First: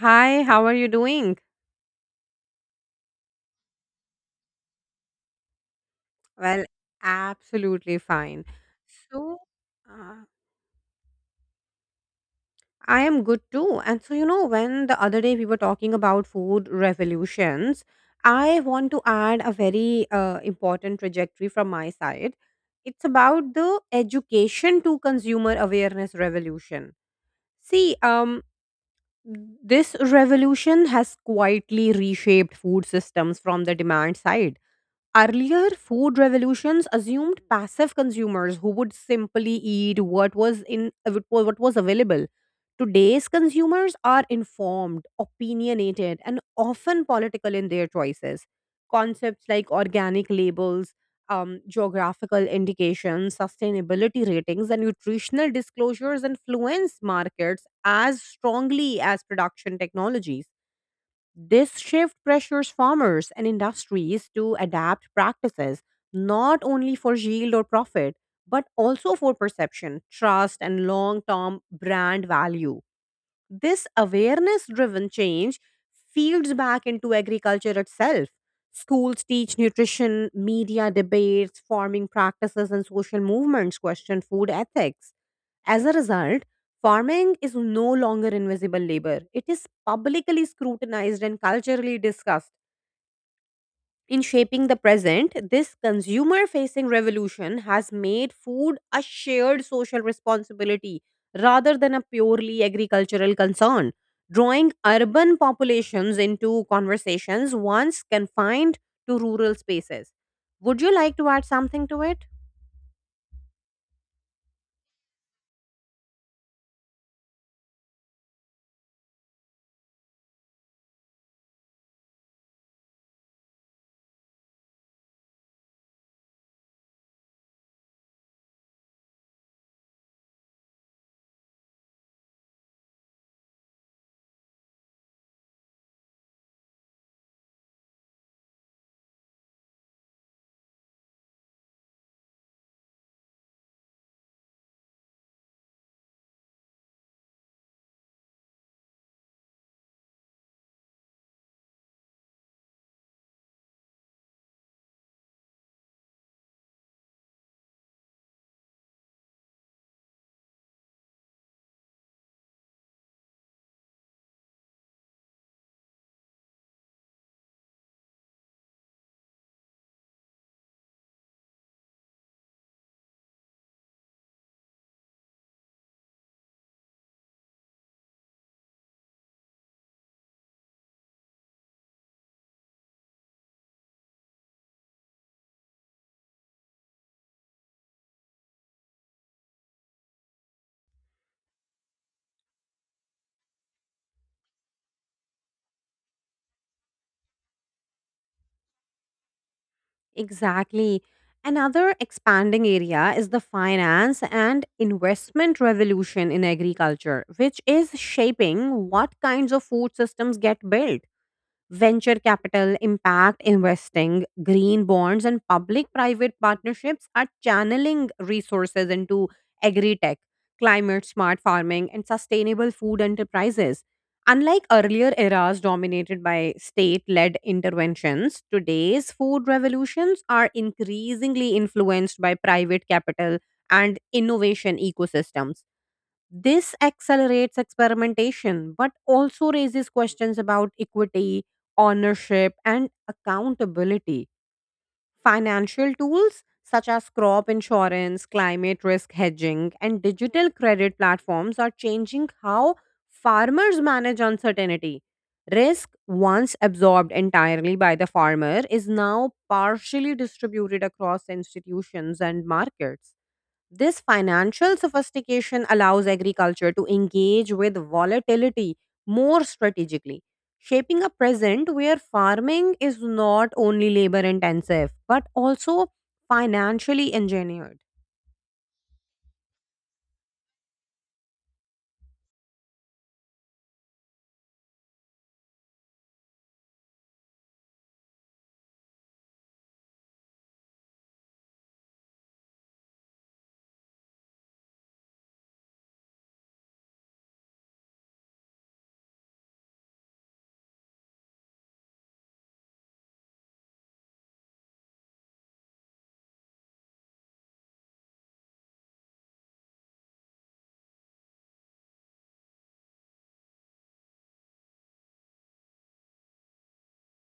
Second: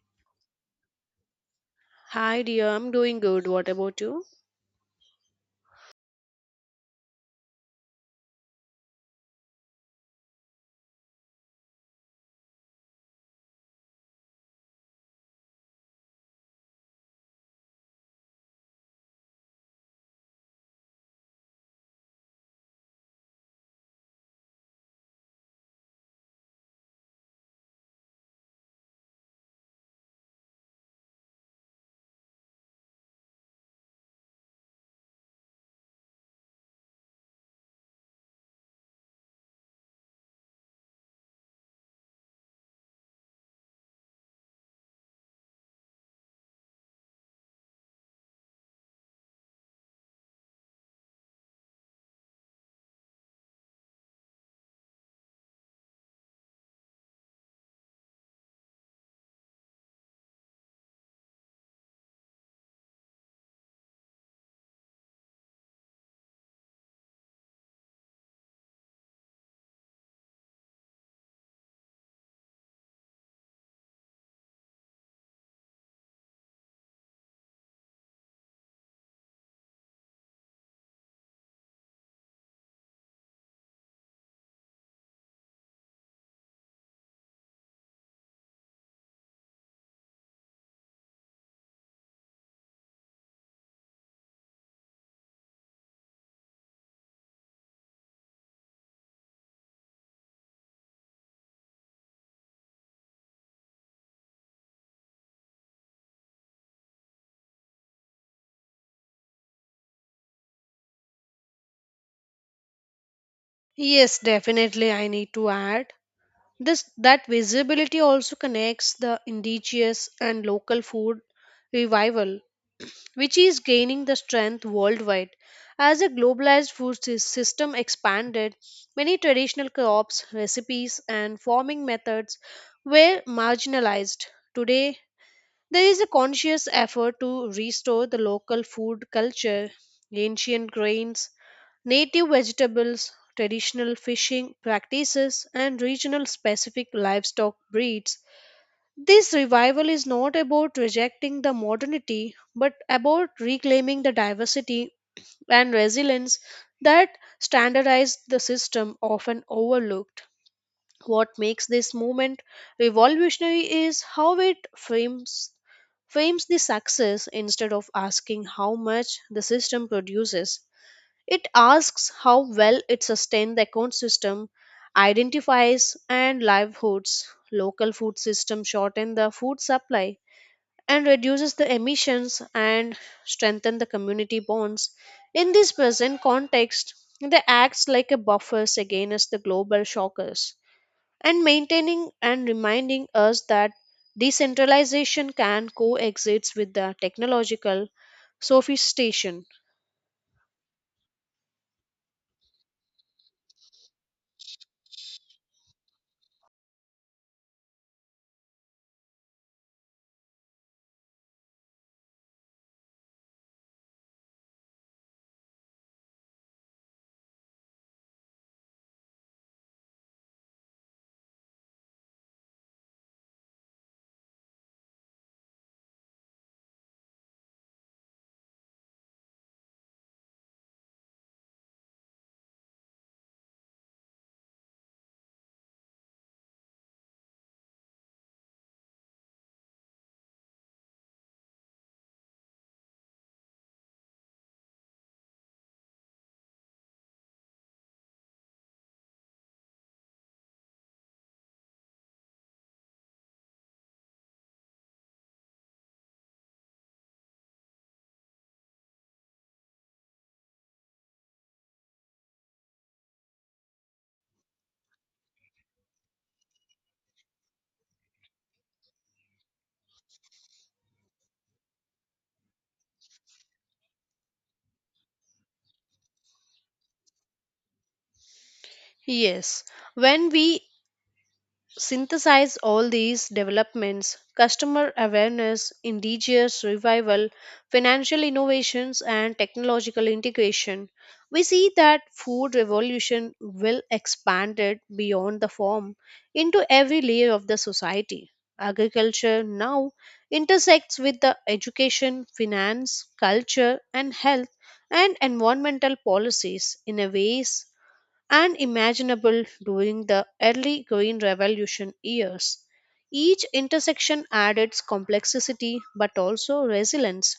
Hi, how are you doing? Hi dear, I'm doing good. What about you? Well, absolutely fine. So, uh, I am good too. And when the other day we were talking about food revolutions, I want to add a very important trajectory from my side. It's about the education to consumer awareness revolution. See, um, this revolution has quietly reshaped food systems from the demand side. Earlier, food revolutions assumed passive consumers who would simply eat what was available. Today's consumers are informed, opinionated, and often political in their choices. Concepts like organic labels, geographical indications, sustainability ratings, and nutritional disclosures influence markets as strongly as production technologies. This shift pressures farmers and industries to adapt practices not only for yield or profit, but also for perception, trust, and long term brand value. This awareness driven change fields back into agriculture itself. Schools teach nutrition, media debates, farming practices, and social movements question food ethics. As a result, farming is no longer invisible labor. It is publicly scrutinized and culturally discussed. In shaping the present, this consumer facing revolution has made food a shared social responsibility rather than a purely agricultural concern, drawing urban populations into conversations once confined to rural spaces. Would you like to add something to it? Yes, definitely I need to add. This that visibility also connects the indigenous and local food revival, which is gaining the strength worldwide. As a globalized system expanded, many traditional crops, recipes, and farming methods were marginalized. Today, there is a conscious effort to restore the local food culture, ancient grains, native vegetables, traditional fishing practices, and regional specific livestock breeds. This revival is not about rejecting the modernity but about reclaiming the diversity and resilience that standardized the system often overlooked. What makes this movement revolutionary is how it frames the success instead of asking how much the system produces. It asks how well it sustains the ecosystem, identifies and livelihoods, local food system shorten the food supply and reduces the emissions and strengthen the community bonds. In this present context, they acts like a buffers against the global shockers and maintaining and reminding us that decentralization can coexist with the technological sophistication. Exactly. Another expanding area is the finance and investment revolution in agriculture, which is shaping what kinds of food systems get built. Venture capital, impact investing, green bonds, and public private partnerships are channeling resources into agri tech, climate smart farming, and sustainable food enterprises. Unlike earlier eras dominated by state led interventions, today's food revolutions are increasingly influenced by private capital and innovation ecosystems. This accelerates experimentation, but also raises questions about equity, ownership, and accountability. Financial tools such as crop insurance, climate risk hedging, and digital credit platforms are changing how farmers manage uncertainty. Risk, once absorbed entirely by the farmer, is now partially distributed across institutions and markets. This financial sophistication allows agriculture to engage with volatility more strategically, shaping a present where farming is not only labor intensive but also financially engineered. Yes, when we synthesize all these developments customer awareness, indigenous revival, financial innovations, and technological integration we see that food revolution will expand it beyond the farm into every layer of the society. Agriculture now intersects with the education, finance, culture, and health and environmental policies in a ways unimaginable during the early Green Revolution years. Each intersection added complexity but also resilience.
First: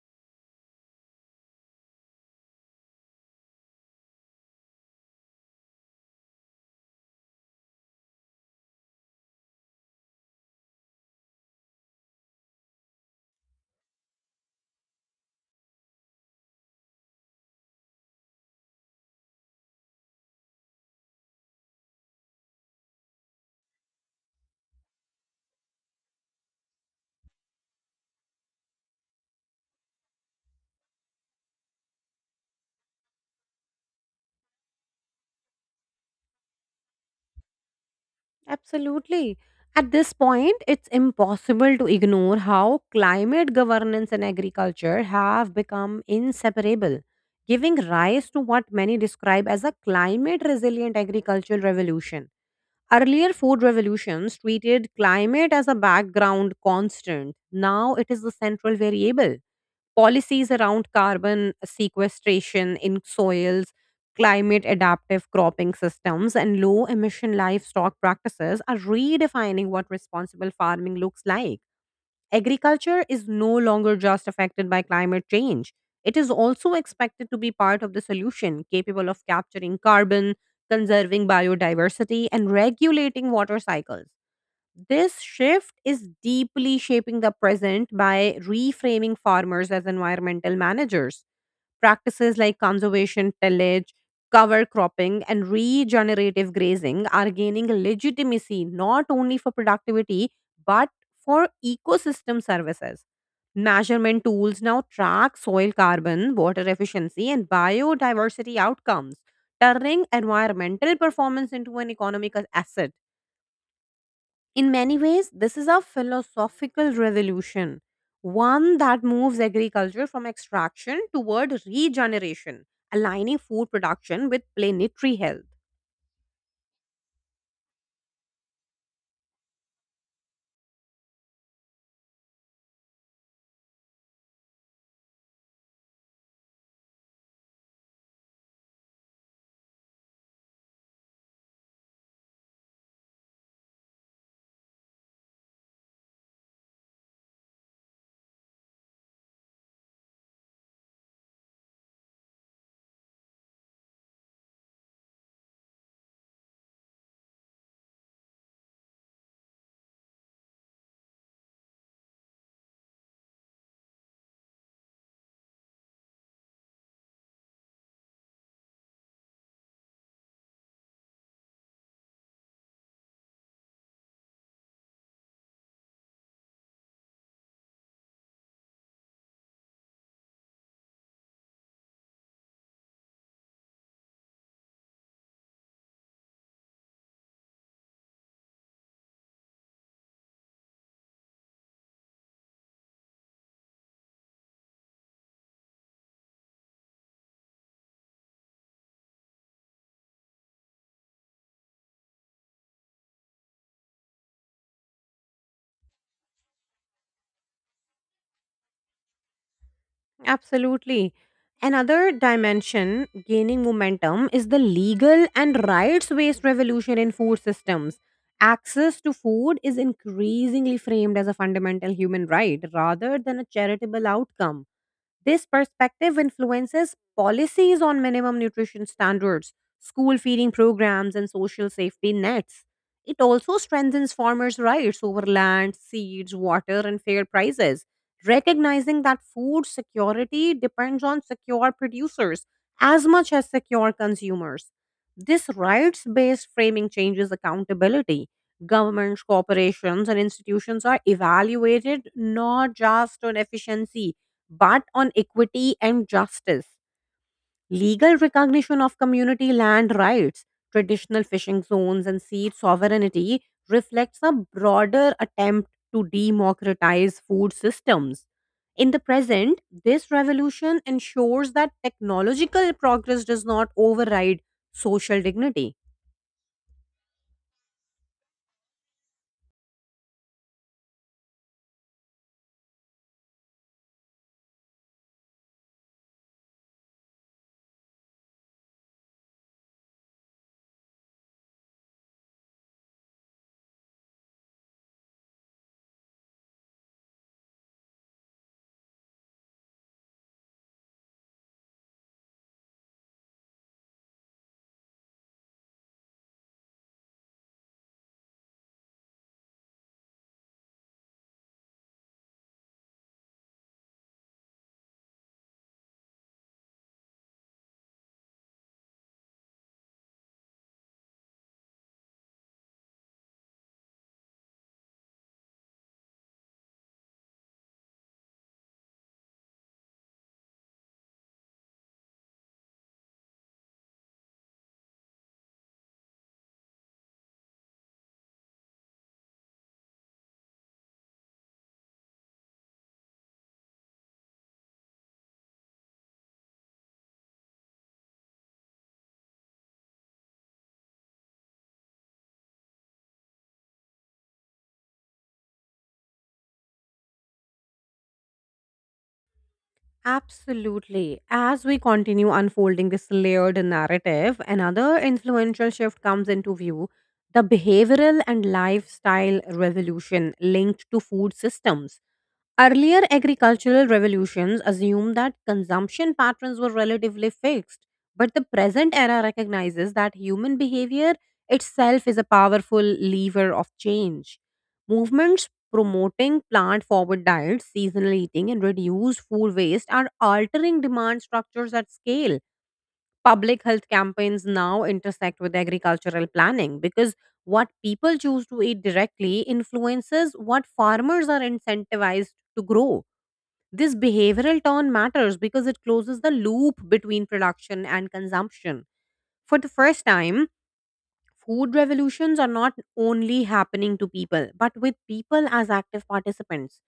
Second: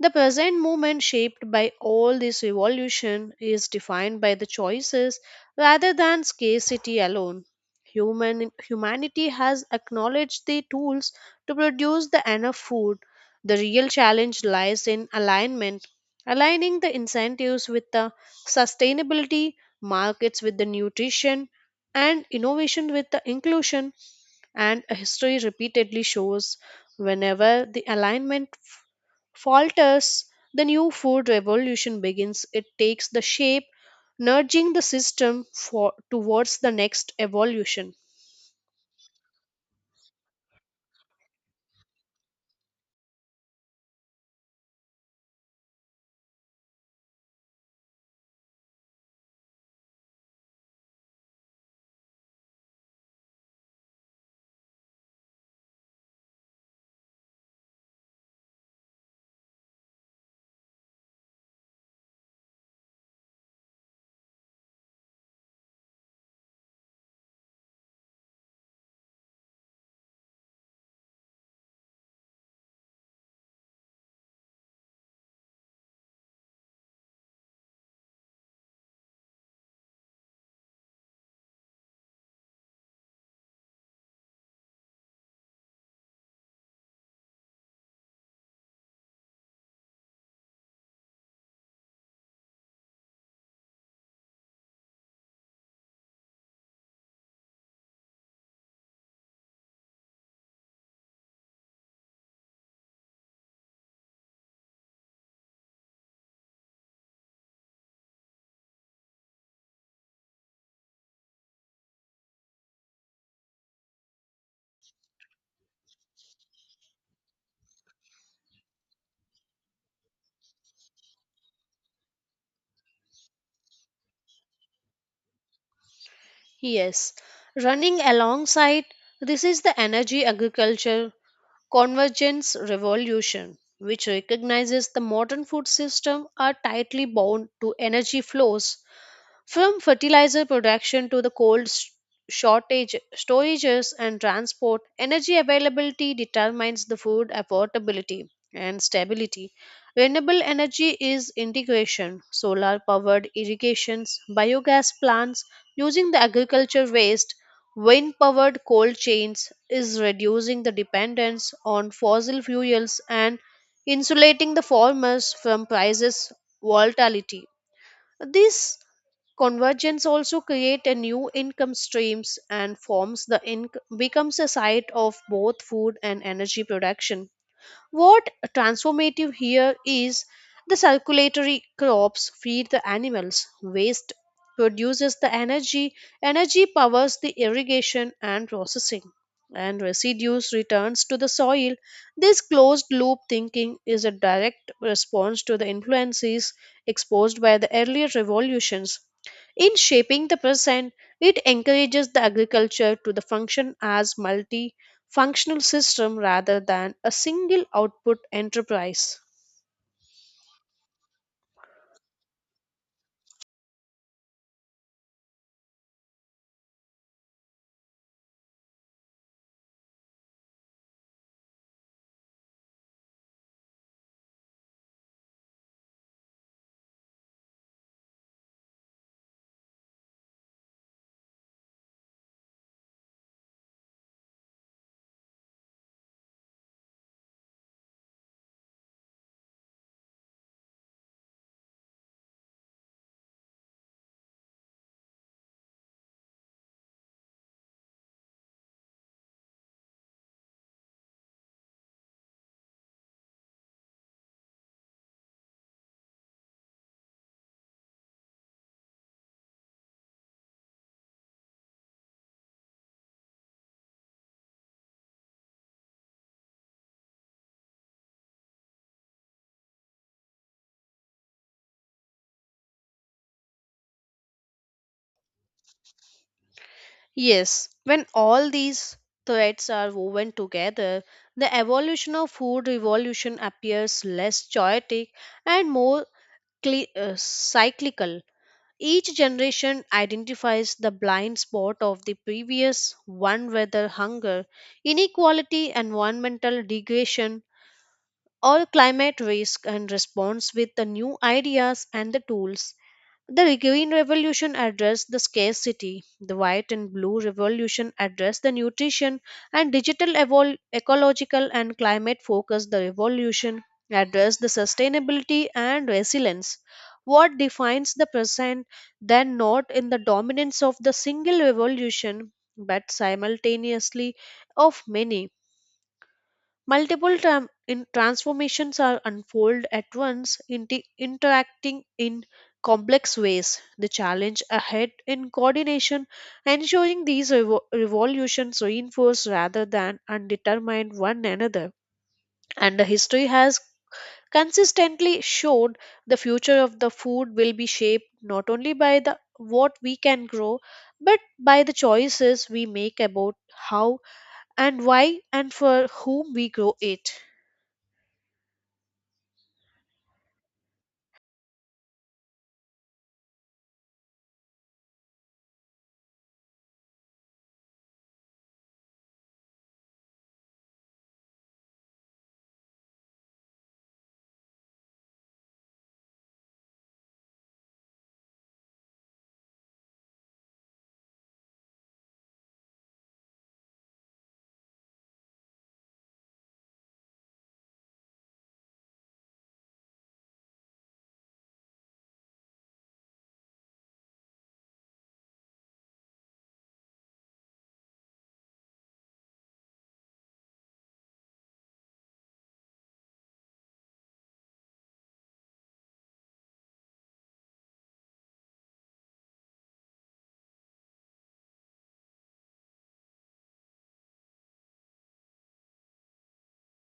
The present moment, shaped by all this evolution, is defined by the choices rather than scarcity alone. Humanity has acknowledged the tools to produce the enough food. The real challenge lies in alignment, aligning the incentives with the sustainability, markets with the nutrition, and innovation with the inclusion and history repeatedly shows whenever the falters, the new food revolution begins. It takes the shape, nudging the towards the next evolution. Absolutely. At this point, it's impossible to ignore how climate governance and agriculture have become inseparable, giving rise to what many describe as a climate resilient agricultural revolution. Earlier food revolutions treated climate as a background constant. Now it is the central variable. Policies around carbon sequestration in soils, climate adaptive cropping systems, and low emission livestock practices are redefining what responsible farming looks like. Agriculture is no longer just affected by climate change. It is also expected to be part of the solution, capable of capturing carbon, conserving biodiversity, and regulating water cycles. This shift is deeply shaping the present by reframing farmers as environmental managers. Practices like conservation tillage, cover cropping, and regenerative grazing are gaining legitimacy not only for productivity but for ecosystem services. Measurement tools now track soil carbon, water efficiency, and biodiversity outcomes, turning environmental performance into an economic asset. In many ways, this is a philosophical revolution, one that moves agriculture from extraction toward regeneration, aligning food production with planetary health. Yes, running alongside this is the energy agriculture convergence revolution, which recognizes the modern food system are tightly bound to energy flows. From fertilizer production to the shortage, storages, and transport, energy availability determines the food affordability and stability. Renewable energy is integration, solar powered irrigations, biogas plants using the agriculture waste, wind powered cold chains is reducing the dependence on fossil fuels and insulating the farmers from prices volatility. This convergence also create a new income streams and forms the becomes a site of both food and energy production. What transformative here is the circulatory crops feed the animals, waste produces the energy, energy powers the irrigation and processing, and residues returns to the soil. This closed loop thinking is a direct response to the influences exposed by the earlier revolutions. In shaping the present, it encourages the agriculture to the function as multi functional system rather than a single output enterprise. Absolutely. Another dimension gaining momentum is the legal and rights based revolution in food systems. Access to food is increasingly framed as a fundamental human right rather than a charitable outcome. This perspective influences policies on minimum nutrition standards, school feeding programs, and social safety nets. It also strengthens farmers' rights over land, seeds, water, and fair prices, recognizing that food security depends on secure producers as much as secure consumers. This rights based framing changes accountability. Governments, corporations, and institutions are evaluated not just on efficiency but on equity and justice. Legal recognition of community land rights, traditional fishing zones, and seed sovereignty reflects a broader attempt to democratize food systems. In the present, this revolution ensures that technological progress does not override social dignity. Yes, when all these threads are woven together, the evolution of food revolution appears less chaotic and more cyclical. Each generation identifies the blind spot of the previous one, whether hunger, inequality, environmental degradation, or climate risk, and responds with the new ideas and the tools. The Green Revolution addressed the scarcity, the White and Blue Revolution addressed the nutrition, and ecological and climate focused the revolution addressed the sustainability and resilience. What defines the present then not in the dominance of the single revolution but simultaneously of many. Multiple tram- in Transformations are unfold at once, interacting in complex ways. The challenge ahead in coordination, ensuring these revolutions reinforce rather than undetermine one another. And the history has consistently showed the future of the food will be shaped not only by the what we can grow, but by the choices we make about how and why and for whom we grow it. Absolutely. As we continue unfolding this layered narrative, another influential shift comes into view: the behavioral and lifestyle revolution linked to food systems. Earlier agricultural revolutions assumed that consumption patterns were relatively fixed, but the present era recognizes that human behavior itself is a powerful lever of change. Movements promoting plant forward diets, seasonal eating, and reduced food waste are altering demand structures at scale. Public health campaigns now intersect with agricultural planning because what people choose to eat directly influences what farmers are incentivized to grow. This behavioral turn matters because it closes the loop between production and consumption. For the first time, food revolutions are not only happening to people, but with people as active participants.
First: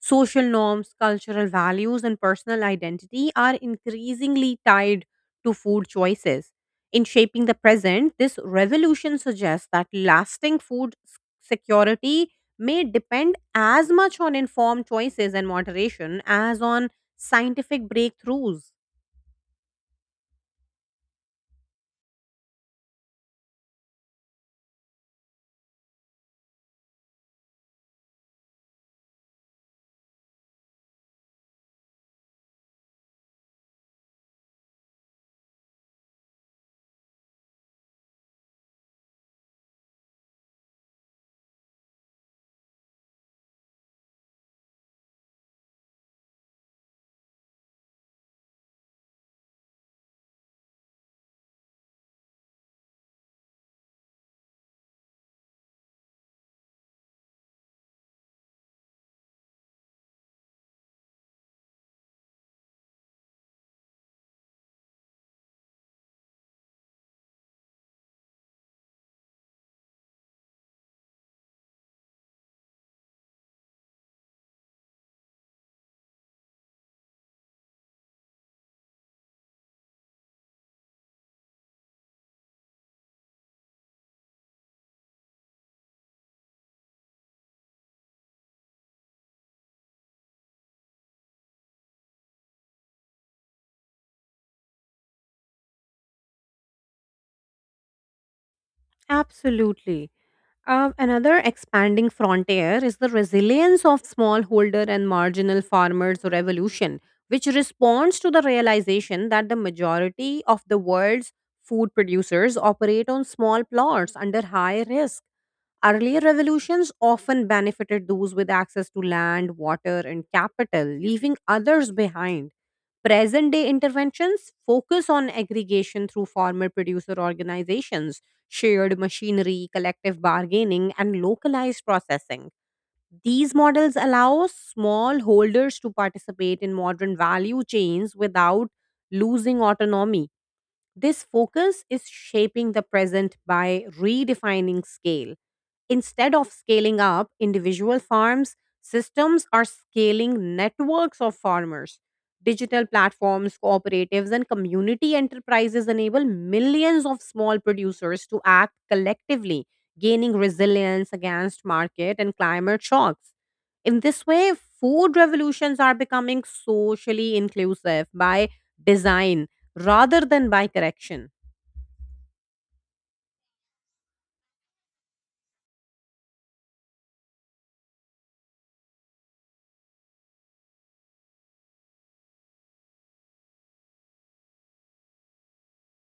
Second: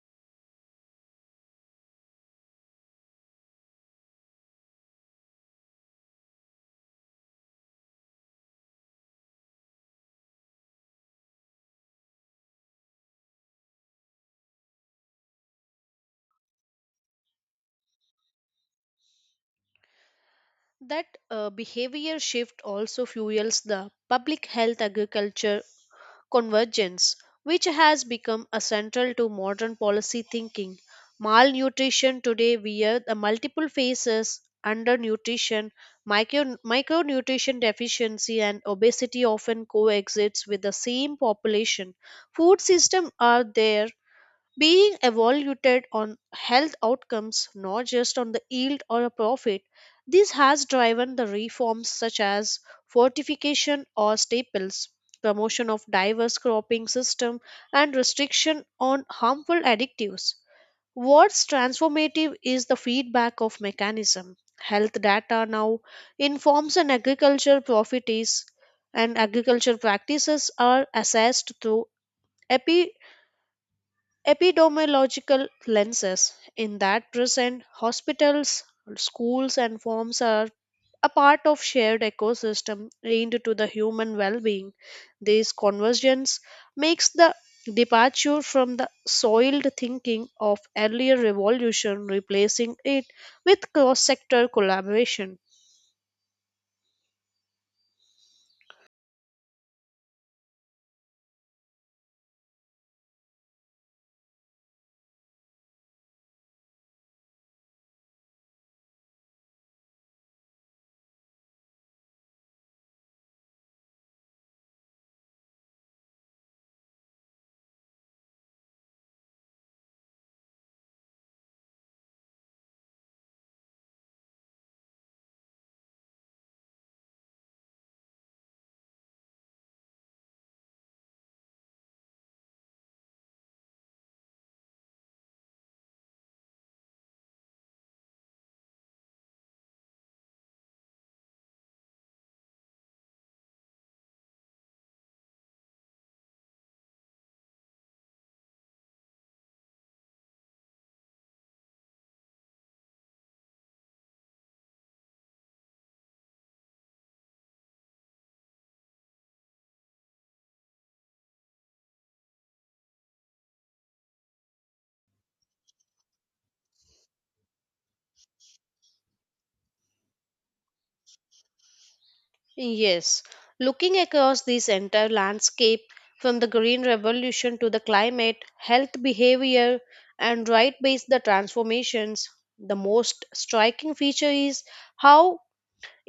Social norms, cultural values, and personal identity are increasingly tied to food choices. In shaping the present, this revolution suggests that lasting security may depend as much on informed choices and moderation as on scientific breakthroughs. That behavior shift also fuels the public health agriculture convergence, which has become a central to modern policy thinking. Malnutrition today via the multiple phases undernutrition, micronutrition deficiency, and obesity often coexists with the same population. Food systems are there being evaluated on health outcomes, not just on the yield or a profit. This has driven the reforms such as fortification or staples, promotion of diverse cropping system, and restriction on harmful additives. What's transformative is the feedback of mechanism. Health data now informs an agriculture profit is and agriculture practices are assessed through epi epidemiological lenses in that present hospitals schools and farms are a part of shared ecosystem linked to the human well-being. This convergence makes the departure from the soiled thinking of earlier revolution replacing it with cross-sector collaboration. Absolutely. Another expanding frontier is the resilience of smallholder and marginal farmers revolution, which responds to the realization that the majority of the world's food producers operate on small plots under high risk. Earlier revolutions often benefited those with access to land, water, and capital, leaving others behind. Present day interventions focus on aggregation through farmer producer organizations, shared machinery, collective bargaining, and localized processing. These models allow smallholders to participate in modern value chains without losing autonomy. This focus is shaping the present by redefining scale. Instead of scaling up individual farms, systems are scaling networks of farmers. Digital platforms, cooperatives, and community enterprises enable millions of small producers to act collectively, gaining resilience against market and climate shocks. In this way, food revolutions are becoming socially inclusive by design rather than by correction. Yes, looking across this entire landscape from the Green Revolution to the climate, health behavior, and right based the transformations, the most striking feature is how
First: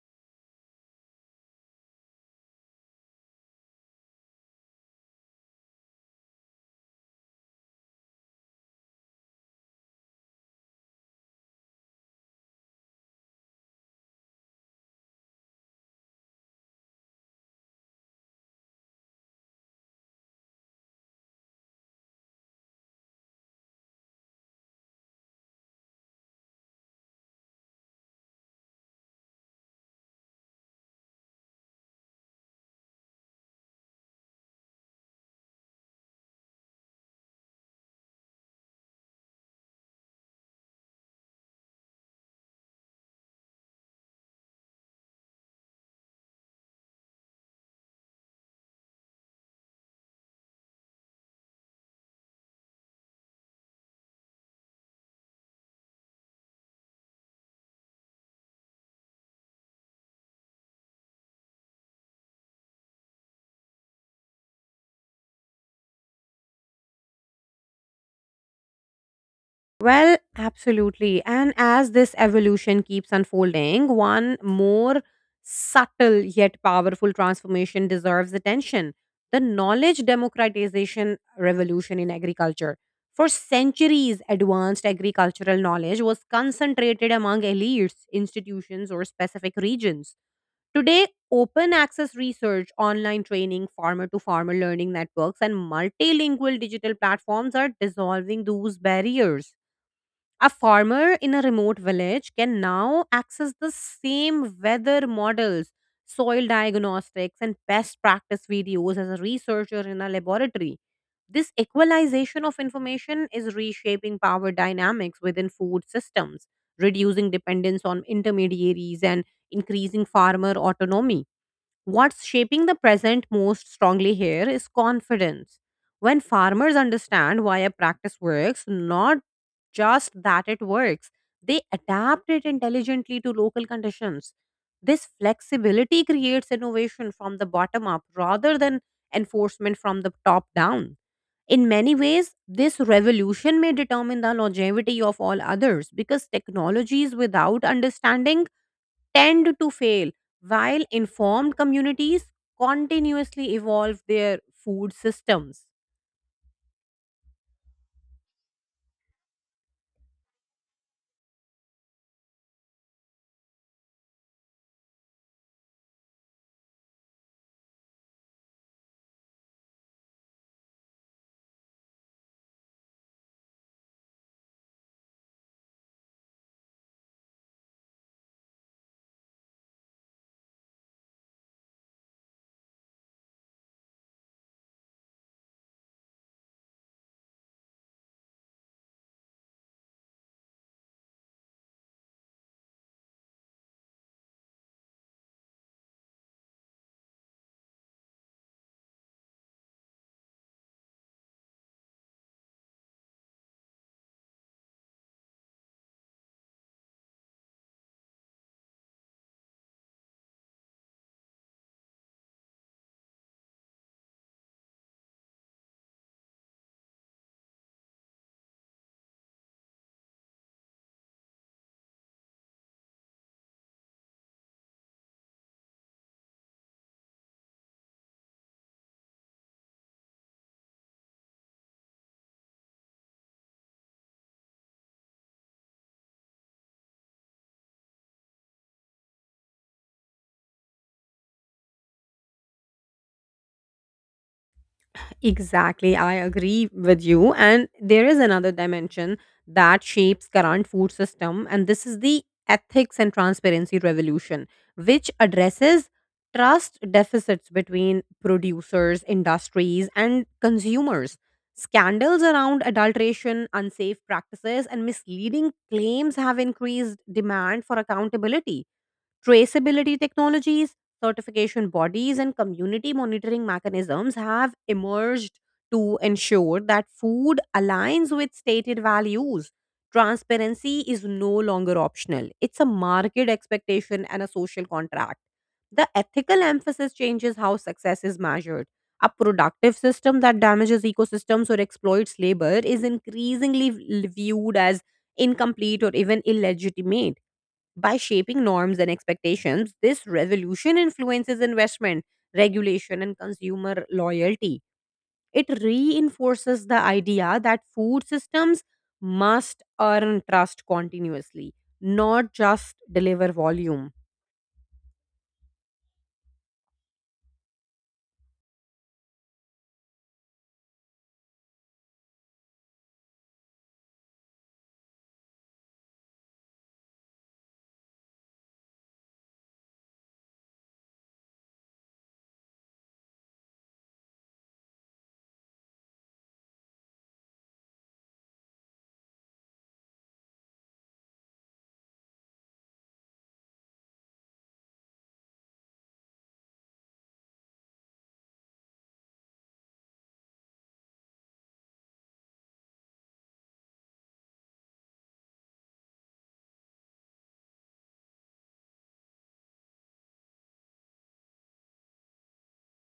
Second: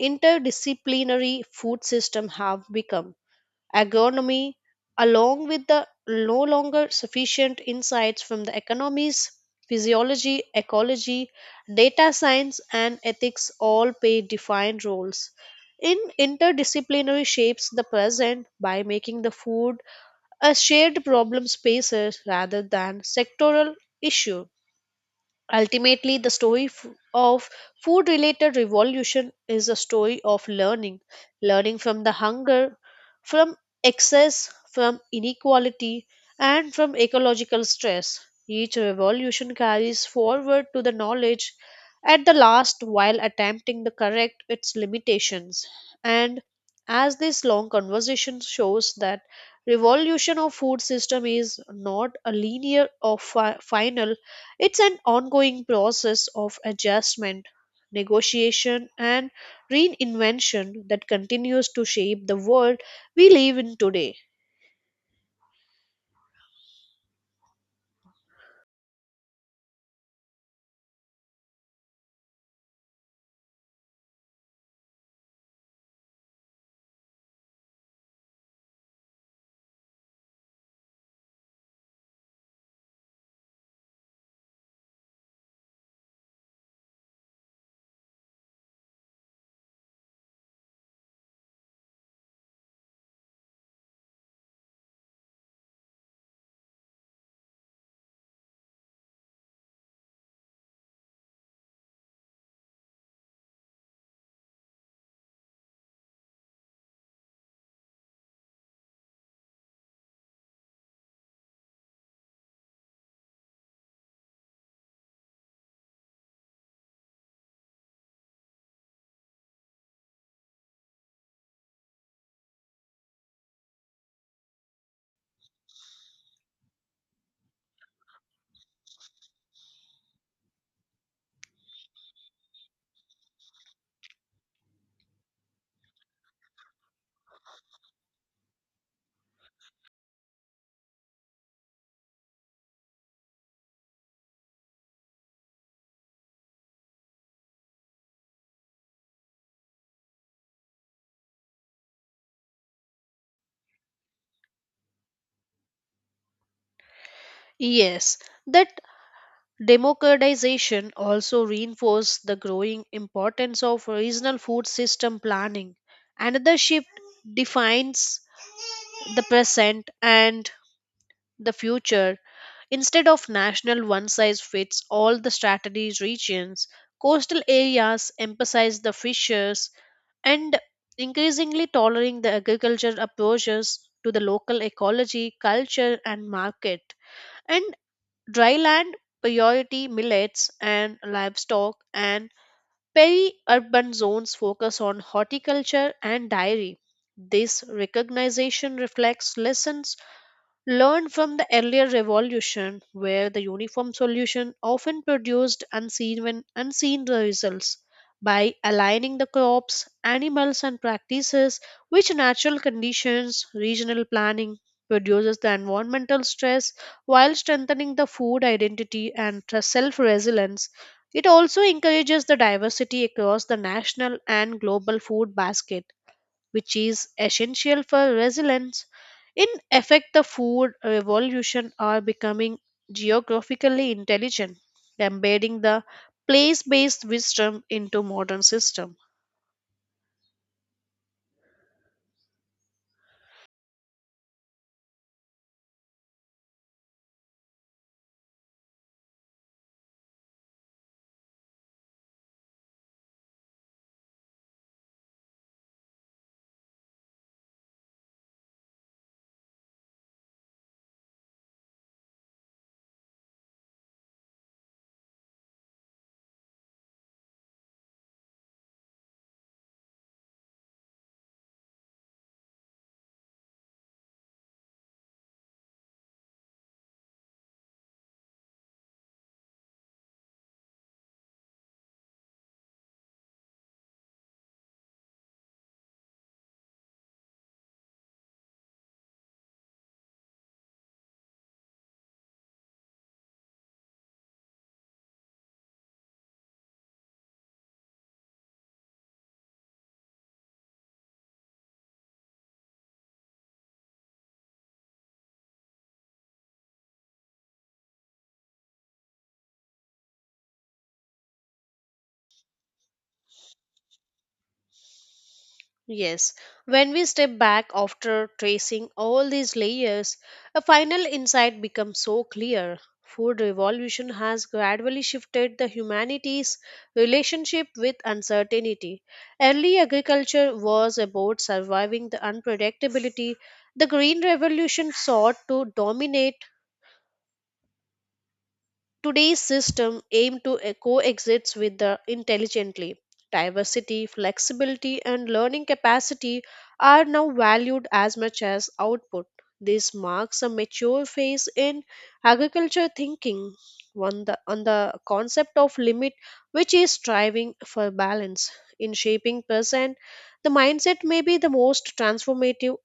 interdisciplinary food systems have become agronomy, along with the no longer sufficient insights from the economies, physiology, ecology, data science, and ethics all play defined roles. In interdisciplinary shapes the present by making the food a shared problem spaces rather than sectoral issue. Ultimately, the story of food related revolution is a story of learning, learning from the hunger, from excess, from inequality, and from ecological stress. Each revolution carries forward to the knowledge at the last while attempting to correct its limitations. And as this long conversation shows that revolution of food system is not a linear or final. It's an ongoing process of adjustment, negotiation, and reinvention that continues to shape the world we live in today. Well, absolutely. And as this evolution keeps unfolding, one more subtle yet powerful transformation deserves attention: the knowledge democratization revolution in agriculture. For centuries, advanced agricultural knowledge was concentrated among elites, institutions, or specific regions. Today, open access research, online training, farmer to farmer learning networks, and multilingual digital platforms are dissolving those barriers. A farmer in a remote village can now access the same weather models, soil diagnostics, and best practice videos as a researcher in a laboratory. This equalization of information is reshaping power dynamics within food systems, reducing dependence on intermediaries and increasing farmer autonomy. What's shaping the present most strongly here is confidence. When farmers understand why a practice works, not just that it works, they adapt it intelligently to local conditions. This flexibility creates innovation from the bottom up rather than enforcement from the top down. In many ways, this revolution may determine the longevity of all others, because technologies without understanding tend to fail, while informed communities continuously evolve their food systems. Yes, that democratization also reinforced the growing importance of regional food system planning. Another shift defines the present and the future. Instead of national one size fits all the strategies regions, coastal areas emphasize the fishers and increasingly tolerating the agriculture approaches to the local ecology, culture, and market. And dry land priority millets and livestock and peri-urban zones focus on horticulture and dairy. This recognition reflects lessons learned from the earlier revolution where the uniform solution often produced unseen when unseen results by aligning the crops animals and practices with natural conditions regional planning reduces the environmental stress while strengthening the food identity and self resilience it also encourages the diversity across the national and global food basket which is essential for resilience. In effect, the food revolution are becoming geographically intelligent, embedding the place-based wisdom into modern system. Exactly, I agree with you. And there is another dimension that shapes current food system, and this is the ethics and transparency revolution, which addresses trust deficits between producers, industries, and consumers. Scandals around adulteration, unsafe practices, and misleading claims have increased demand for accountability. Traceability technologies, certification bodies, and community monitoring mechanisms have emerged to ensure that food aligns with stated values. Transparency is no longer optional, it's a market expectation and a social contract. The ethical emphasis changes how success is measured. A productive system that damages ecosystems or exploits labor is increasingly viewed as incomplete or even illegitimate. By shaping norms and expectations, this revolution influences investment, regulation, and consumer loyalty. It reinforces the idea that food systems must earn trust continuously, not just deliver volume. Yes, when we step back after tracing all these layers, a final insight becomes so clear. Food revolution has gradually shifted the humanity's relationship with uncertainty. Early agriculture was about surviving the unpredictability. The green revolution sought to dominate. Today's system aim to coexist with the intelligently. Diversity, flexibility, and learning capacity are now valued as much as output. This marks a mature phase in agriculture thinking on the concept of limit, which is striving for balance. In shaping present, the mindset may be the most transformative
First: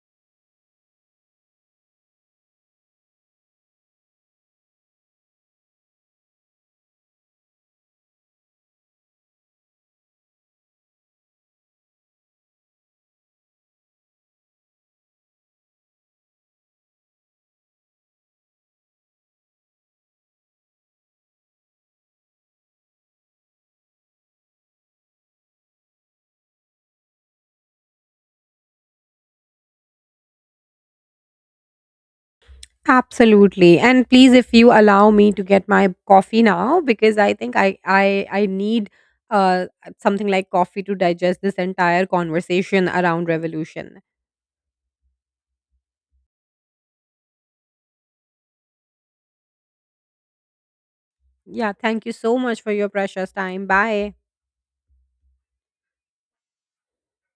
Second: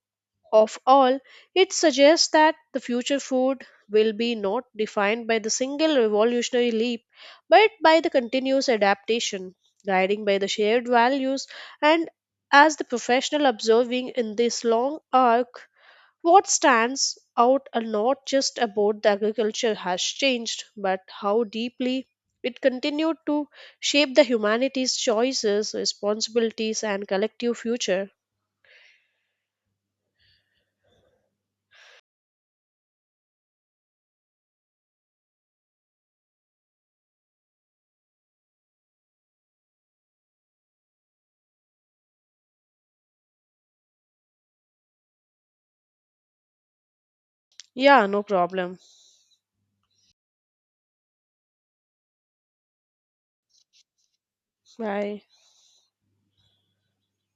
of all, it suggests that the future food will be not defined by the single revolutionary leap, but by the continuous adaptation, guiding by the shared values. And as the professional observing in this long arc, what stands out are not just about the agriculture has changed, but how deeply it continued to shape the humanity's choices, responsibilities, and collective future. Absolutely. And please, if you allow me to get my coffee now, because I think I need uh, something like coffee to digest this entire conversation around revolution. Yeah, no problem. Yeah, thank you so much for your precious time. Bye. Bye.